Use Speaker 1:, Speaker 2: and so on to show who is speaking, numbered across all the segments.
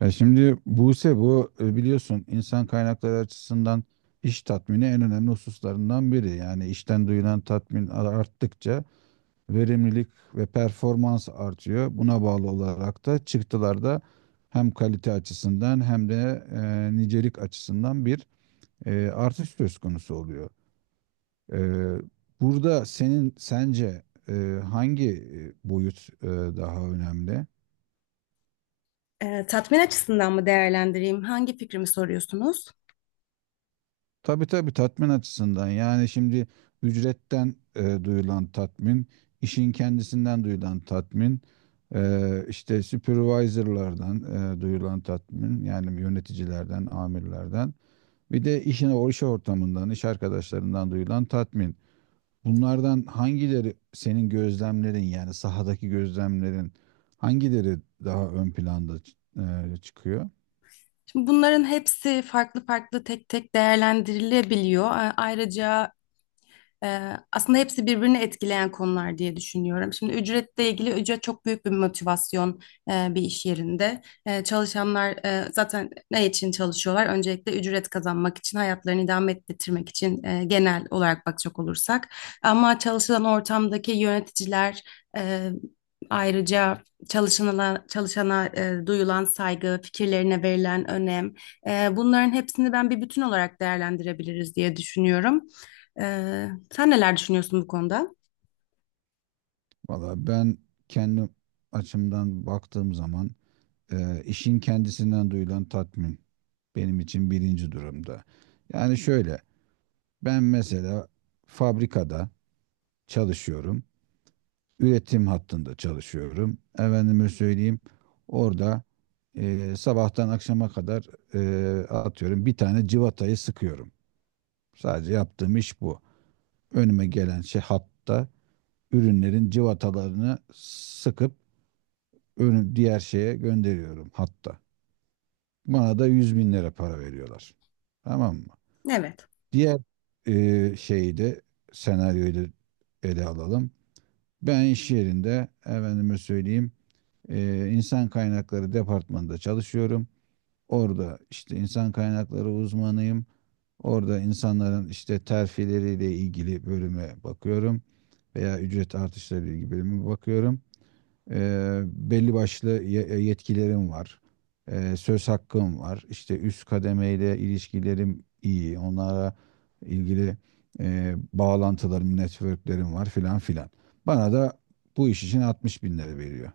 Speaker 1: Ya şimdi Buse bu biliyorsun, insan kaynakları açısından iş tatmini en önemli hususlarından biri. Yani işten duyulan tatmin arttıkça verimlilik ve performans artıyor. Buna bağlı olarak da çıktılar da hem kalite açısından hem de nicelik açısından bir artış söz konusu oluyor. E, Burada senin sence hangi boyut daha önemli?
Speaker 2: Tatmin açısından mı değerlendireyim? Hangi fikrimi soruyorsunuz?
Speaker 1: Tabii tabii, tatmin açısından. Yani şimdi ücretten duyulan tatmin, işin kendisinden duyulan tatmin, işte supervisorlardan duyulan tatmin, yani yöneticilerden, amirlerden, bir de işine, o iş ortamından, iş arkadaşlarından duyulan tatmin. Bunlardan hangileri, senin gözlemlerin yani sahadaki gözlemlerin, hangileri daha ön planda çıkıyor?
Speaker 2: Şimdi bunların hepsi farklı farklı tek tek değerlendirilebiliyor. A- Ayrıca Aslında hepsi birbirini etkileyen konular diye düşünüyorum. Şimdi ücretle ilgili ücret çok büyük bir motivasyon bir iş yerinde. Çalışanlar zaten ne için çalışıyorlar? Öncelikle ücret kazanmak için, hayatlarını idame ettirmek için, genel olarak bakacak olursak. Ama çalışılan ortamdaki yöneticiler, e, ayrıca çalışana duyulan saygı, fikirlerine verilen önem. Bunların hepsini ben bir bütün olarak değerlendirebiliriz diye düşünüyorum. Sen neler düşünüyorsun bu konuda?
Speaker 1: Valla ben kendi açımdan baktığım zaman işin kendisinden duyulan tatmin benim için birinci durumda. Yani şöyle, ben mesela fabrikada çalışıyorum, üretim hattında çalışıyorum. Efendime söyleyeyim, orada sabahtan akşama kadar atıyorum bir tane civatayı sıkıyorum. Sadece yaptığım iş bu. Önüme gelen şey hatta, ürünlerin civatalarını sıkıp önü diğer şeye gönderiyorum hatta. Bana da 100.000 lira para veriyorlar. Tamam mı?
Speaker 2: Evet.
Speaker 1: Diğer şeyi de, senaryoyu da ele alalım. Ben iş yerinde efendime söyleyeyim insan kaynakları departmanında çalışıyorum. Orada işte insan kaynakları uzmanıyım. Orada insanların işte terfileriyle ilgili bölüme bakıyorum veya ücret artışları ile ilgili bölüme bakıyorum. Belli başlı yetkilerim var. Söz hakkım var. İşte üst kademeyle ilişkilerim iyi. Onlara ilgili bağlantılarım, networklerim var, filan filan. Bana da bu iş için 60.000 lira veriyor.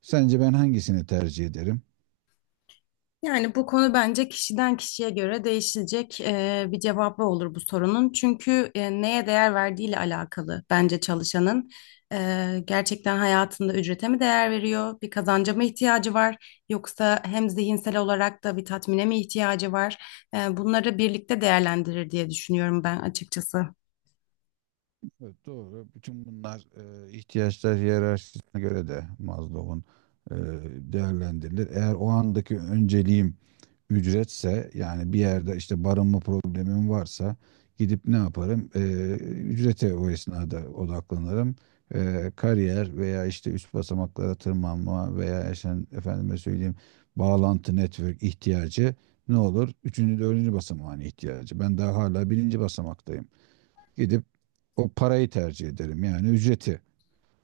Speaker 1: Sence ben hangisini tercih ederim?
Speaker 2: Yani bu konu bence kişiden kişiye göre değişecek, bir cevabı olur bu sorunun. Çünkü neye değer verdiğiyle alakalı bence çalışanın. Gerçekten hayatında ücrete mi değer veriyor? Bir kazanca mı ihtiyacı var? Yoksa hem zihinsel olarak da bir tatmine mi ihtiyacı var? Bunları birlikte değerlendirir diye düşünüyorum ben açıkçası.
Speaker 1: Evet, doğru. Bütün bunlar ihtiyaçlar hiyerarşisine göre de, Maslow'un eee değerlendirilir. Eğer o andaki önceliğim ücretse, yani bir yerde işte barınma problemim varsa, gidip ne yaparım? Ücrete o esnada odaklanırım. Kariyer veya işte üst basamaklara tırmanma veya işte efendime söyleyeyim bağlantı, network ihtiyacı ne olur? Üçüncü, dördüncü basamağın ihtiyacı. Ben daha hala birinci basamaktayım. Gidip o parayı tercih ederim, yani ücreti.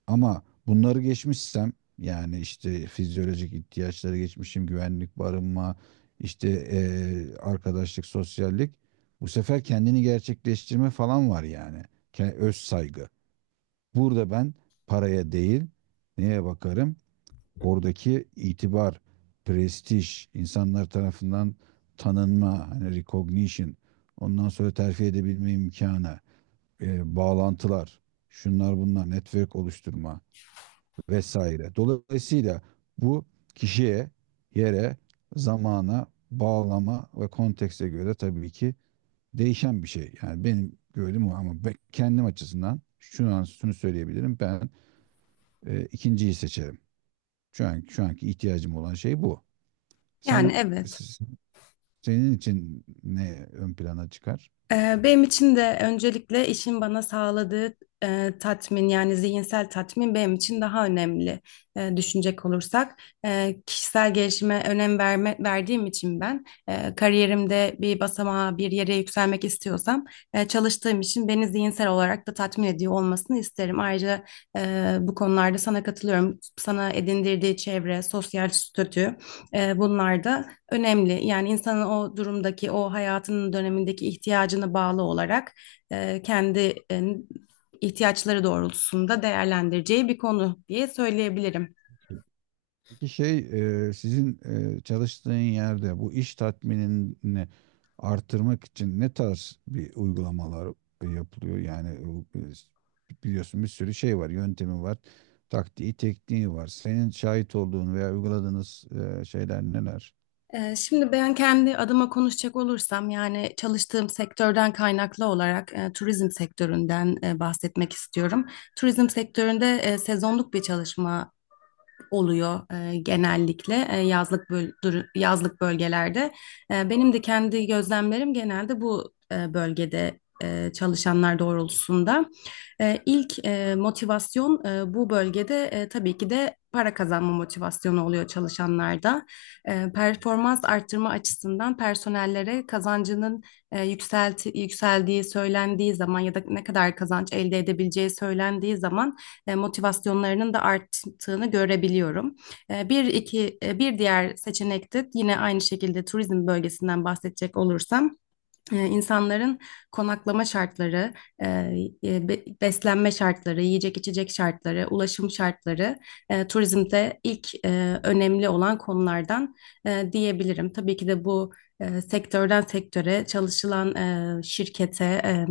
Speaker 1: Ama bunları geçmişsem, yani işte fizyolojik ihtiyaçları geçmişim, güvenlik, barınma, işte arkadaşlık, sosyallik. Bu sefer kendini gerçekleştirme falan var yani. Öz saygı. Burada ben paraya değil, neye bakarım? Oradaki itibar, prestij, insanlar tarafından tanınma, hani recognition, ondan sonra terfi edebilme imkanı, bağlantılar, şunlar bunlar, network oluşturma vesaire. Dolayısıyla bu kişiye, yere, zamana, bağlama ve kontekste göre tabii ki değişen bir şey. Yani benim gördüğüm o, ama ben kendim açısından şu an şunu söyleyebilirim. Ben ikinciyi seçerim. Şu an şu anki ihtiyacım olan şey bu.
Speaker 2: Yani
Speaker 1: Sen,
Speaker 2: evet.
Speaker 1: senin için ne ön plana çıkar?
Speaker 2: Benim için de öncelikle işin bana sağladığı tatmin, yani zihinsel tatmin benim için daha önemli, düşünecek olursak. Kişisel gelişime önem verme, verdiğim için ben kariyerimde bir basamağa, bir yere yükselmek istiyorsam çalıştığım için beni zihinsel olarak da tatmin ediyor olmasını isterim. Ayrıca bu konularda sana katılıyorum. Sana edindirdiği çevre, sosyal statü, bunlar da önemli. Yani insanın o durumdaki, o hayatının dönemindeki ihtiyacına bağlı olarak kendi ihtiyaçları doğrultusunda değerlendireceği bir konu diye söyleyebilirim.
Speaker 1: Peki şey, sizin çalıştığın yerde bu iş tatminini artırmak için ne tarz bir uygulamalar yapılıyor? Yani bu, biliyorsun bir sürü şey var, yöntemi var, taktiği, tekniği var. Senin şahit olduğun veya uyguladığınız şeyler neler?
Speaker 2: Şimdi ben kendi adıma konuşacak olursam, yani çalıştığım sektörden kaynaklı olarak, turizm sektöründen bahsetmek istiyorum. Turizm sektöründe sezonluk bir çalışma oluyor genellikle yazlık bölgelerde. Benim de kendi gözlemlerim genelde bu bölgede çalışanlar doğrultusunda. E, ilk e, motivasyon, bu bölgede, tabii ki de para kazanma motivasyonu oluyor çalışanlarda. Performans arttırma açısından personellere kazancının yükseldiği söylendiği zaman ya da ne kadar kazanç elde edebileceği söylendiği zaman motivasyonlarının da arttığını görebiliyorum. Bir diğer seçenek de yine aynı şekilde turizm bölgesinden bahsedecek olursam, insanların konaklama şartları, e, beslenme şartları, yiyecek içecek şartları, ulaşım şartları turizmde ilk önemli olan konulardan diyebilirim. Tabii ki de bu sektörden sektöre, çalışılan şirkete,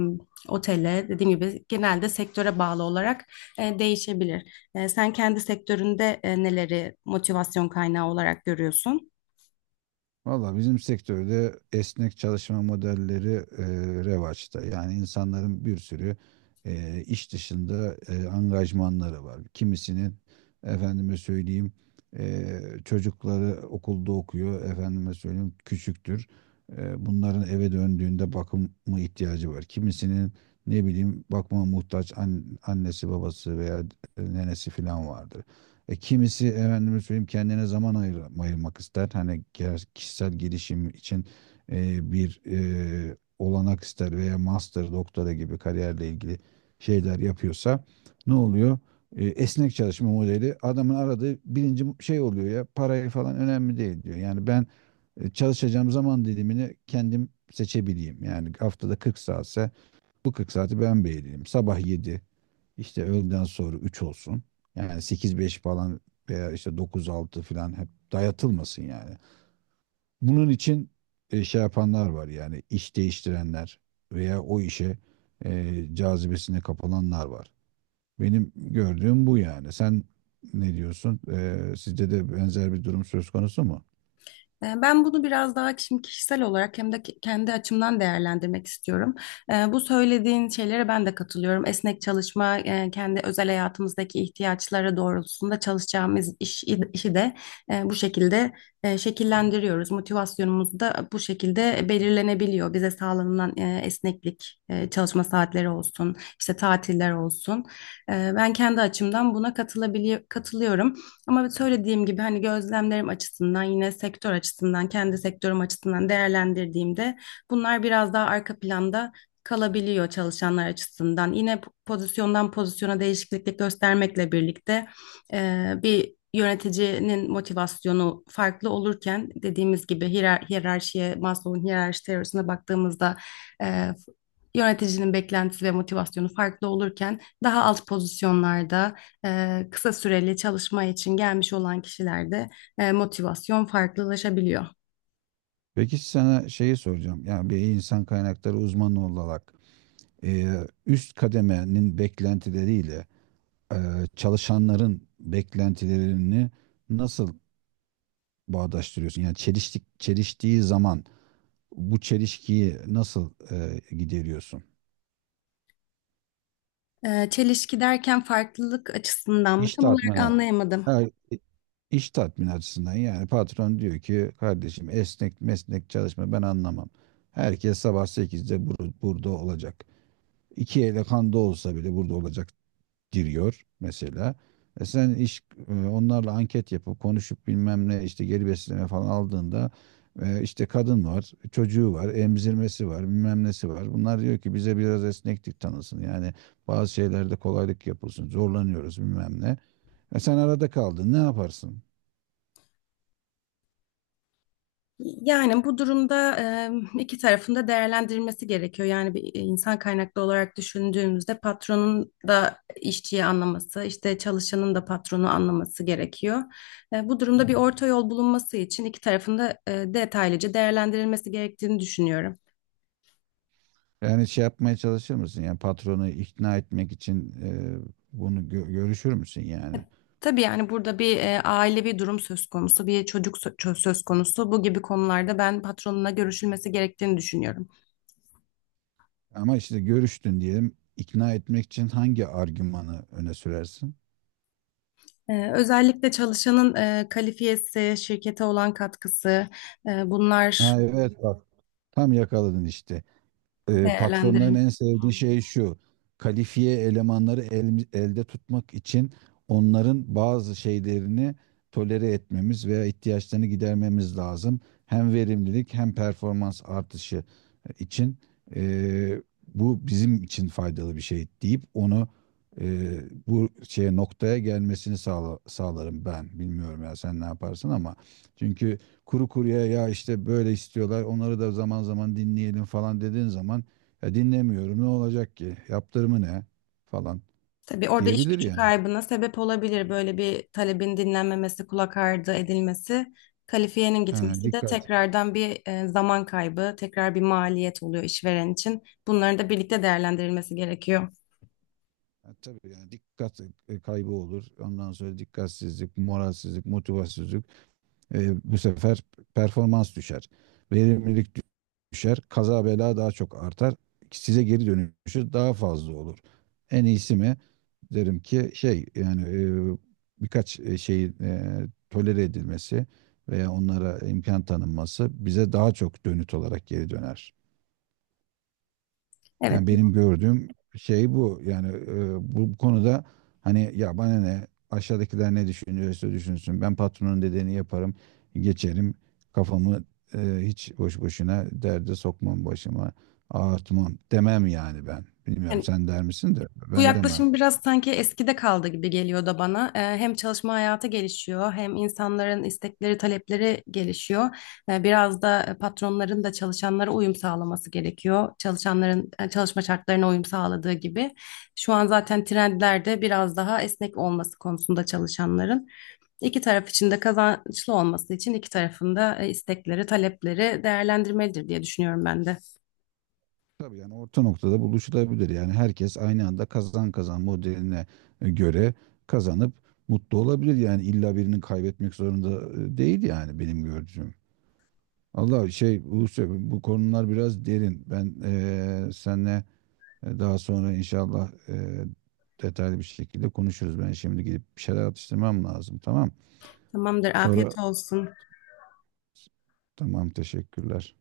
Speaker 2: otele, dediğim gibi genelde sektöre bağlı olarak değişebilir. Sen kendi sektöründe neleri motivasyon kaynağı olarak görüyorsun?
Speaker 1: Valla bizim sektörde esnek çalışma modelleri e, revaçta. Yani insanların bir sürü iş dışında angajmanları var. Kimisinin efendime söyleyeyim çocukları okulda okuyor. Efendime söyleyeyim küçüktür. Bunların eve döndüğünde bakımı ihtiyacı var. Kimisinin ne bileyim bakıma muhtaç annesi babası veya nenesi falan vardır. Kimisi efendime söyleyeyim kendine zaman ayırmak ister. Hani kişisel gelişim için bir olanak ister veya master, doktora gibi kariyerle ilgili şeyler yapıyorsa ne oluyor? Esnek çalışma modeli adamın aradığı birinci şey oluyor. Ya, parayı falan önemli değil diyor. Yani ben çalışacağım zaman dilimini kendim seçebileyim. Yani haftada 40 saatse bu 40 saati ben belirleyeyim. Sabah 7, işte öğleden sonra 3 olsun. Yani 8-5 falan veya işte 9-6 falan hep dayatılmasın yani. Bunun için şey yapanlar var, yani iş değiştirenler veya o işe cazibesine kapılanlar var. Benim gördüğüm bu yani. Sen ne diyorsun? Sizde de benzer bir durum söz konusu mu?
Speaker 2: Ben bunu biraz daha şimdi kişisel olarak, hem de kendi açımdan değerlendirmek istiyorum. Bu söylediğin şeylere ben de katılıyorum. Esnek çalışma, kendi özel hayatımızdaki ihtiyaçlara doğrultusunda çalışacağımız iş, işi de bu şekilde şekillendiriyoruz. Motivasyonumuz da bu şekilde belirlenebiliyor. Bize sağlanılan esneklik, çalışma saatleri olsun, işte tatiller olsun. Ben kendi açımdan buna katılıyorum. Ama evet, söylediğim gibi hani gözlemlerim açısından, yine sektör açısından, kendi sektörüm açısından değerlendirdiğimde bunlar biraz daha arka planda kalabiliyor çalışanlar açısından. Yine pozisyondan pozisyona değişikliklik göstermekle birlikte, bir yöneticinin motivasyonu farklı olurken, dediğimiz gibi hiyerarşiye, Maslow'un hiyerarşi teorisine baktığımızda e, yöneticinin beklentisi ve motivasyonu farklı olurken, daha alt pozisyonlarda kısa süreli çalışma için gelmiş olan kişilerde motivasyon farklılaşabiliyor.
Speaker 1: Peki sana şeyi soracağım. Yani bir insan kaynakları uzmanı olarak e, üst kademenin beklentileriyle e, çalışanların beklentilerini nasıl bağdaştırıyorsun? Yani çeliştiği zaman bu çelişkiyi nasıl gideriyorsun?
Speaker 2: Çelişki derken farklılık açısından mı?
Speaker 1: İş
Speaker 2: Tam olarak
Speaker 1: tatmini,
Speaker 2: anlayamadım.
Speaker 1: ha, iş tatmini açısından. Yani patron diyor ki, kardeşim, esnek mesnek çalışma ben anlamam. Herkes sabah sekizde burada olacak. İki ele kanda olsa bile burada olacak, giriyor mesela. E sen iş, onlarla anket yapıp konuşup bilmem ne, işte geri besleme falan aldığında işte kadın var, çocuğu var, emzirmesi var, bilmem nesi var. Bunlar diyor ki bize biraz esneklik tanısın. Yani bazı şeylerde kolaylık yapılsın. Zorlanıyoruz bilmem ne. E sen arada kaldın. Ne yaparsın?
Speaker 2: Yani bu durumda iki tarafın da değerlendirilmesi gerekiyor. Yani bir insan kaynaklı olarak düşündüğümüzde, patronun da işçiyi anlaması, işte çalışanın da patronu anlaması gerekiyor. Bu durumda bir orta yol bulunması için iki tarafın da detaylıca değerlendirilmesi gerektiğini düşünüyorum.
Speaker 1: Yani şey yapmaya çalışır mısın? Yani patronu ikna etmek için bunu görüşür müsün yani?
Speaker 2: Tabii yani burada bir ailevi durum söz konusu, bir çocuk söz konusu. Bu gibi konularda ben patronuna görüşülmesi gerektiğini düşünüyorum.
Speaker 1: Ama işte görüştün diyelim. İkna etmek için hangi argümanı öne sürersin?
Speaker 2: Özellikle çalışanın kalifiyesi, şirkete olan katkısı, bunlar
Speaker 1: Ha evet, bak, tam yakaladın işte. Patronların
Speaker 2: değerlendirilmeli.
Speaker 1: en sevdiği şey şu. Kalifiye elemanları elde tutmak için onların bazı şeylerini tolere etmemiz veya ihtiyaçlarını gidermemiz lazım. Hem verimlilik hem performans artışı için e, bu bizim için faydalı bir şey deyip, onu e, bu şeye, noktaya gelmesini sağlarım ben. Bilmiyorum, ya sen ne yaparsın ama, çünkü kuru kuruya ya, işte böyle istiyorlar, onları da zaman zaman dinleyelim falan dediğin zaman, ya, dinlemiyorum, ne olacak ki, yaptırımı ne falan
Speaker 2: Tabii orada iş
Speaker 1: diyebilir
Speaker 2: gücü
Speaker 1: yani.
Speaker 2: kaybına sebep olabilir. Böyle bir talebin dinlenmemesi, kulak ardı edilmesi, kalifiyenin
Speaker 1: Ha,
Speaker 2: gitmesi de
Speaker 1: dikkat.
Speaker 2: tekrardan bir zaman kaybı, tekrar bir maliyet oluyor işveren için. Bunların da birlikte değerlendirilmesi gerekiyor.
Speaker 1: Ha, tabii yani, dikkat kaybı olur. Ondan sonra dikkatsizlik, moralsizlik, motivasyonsuzluk. Bu sefer performans düşer. Verimlilik düşer. Kaza bela daha çok artar. Size geri dönüşü daha fazla olur. En iyisi mi? Derim ki, şey yani e, birkaç şeyin tolere edilmesi veya onlara imkan tanınması bize daha çok dönüt olarak geri döner. Yani
Speaker 2: Evet.
Speaker 1: benim gördüğüm şey bu. Yani bu konuda, hani, ya bana ne, aşağıdakiler ne düşünüyorsa düşünsün. Ben patronun dediğini yaparım, geçerim. Kafamı hiç boş boşuna derde sokmam, başıma ağartmam, demem yani ben. Bilmiyorum,
Speaker 2: Yani
Speaker 1: sen der misin, de
Speaker 2: bu
Speaker 1: ben demem.
Speaker 2: yaklaşım biraz sanki eskide kaldı gibi geliyor da bana. Hem çalışma hayatı gelişiyor, hem insanların istekleri, talepleri gelişiyor. Biraz da patronların da çalışanlara uyum sağlaması gerekiyor. Çalışanların çalışma şartlarına uyum sağladığı gibi. Şu an zaten trendlerde biraz daha esnek olması konusunda çalışanların. İki taraf için de kazançlı olması için iki tarafın da istekleri, talepleri değerlendirmelidir diye düşünüyorum ben de.
Speaker 1: Tabii, yani orta noktada buluşulabilir. Yani herkes aynı anda kazan kazan modeline göre kazanıp mutlu olabilir. Yani illa birinin kaybetmek zorunda değil, yani benim gördüğüm. Allah şey, Buse, bu konular biraz derin. Ben seninle daha sonra inşallah detaylı bir şekilde konuşuruz. Ben şimdi gidip bir şeyler atıştırmam lazım. Tamam.
Speaker 2: Tamamdır, afiyet
Speaker 1: Sonra,
Speaker 2: olsun.
Speaker 1: tamam, teşekkürler.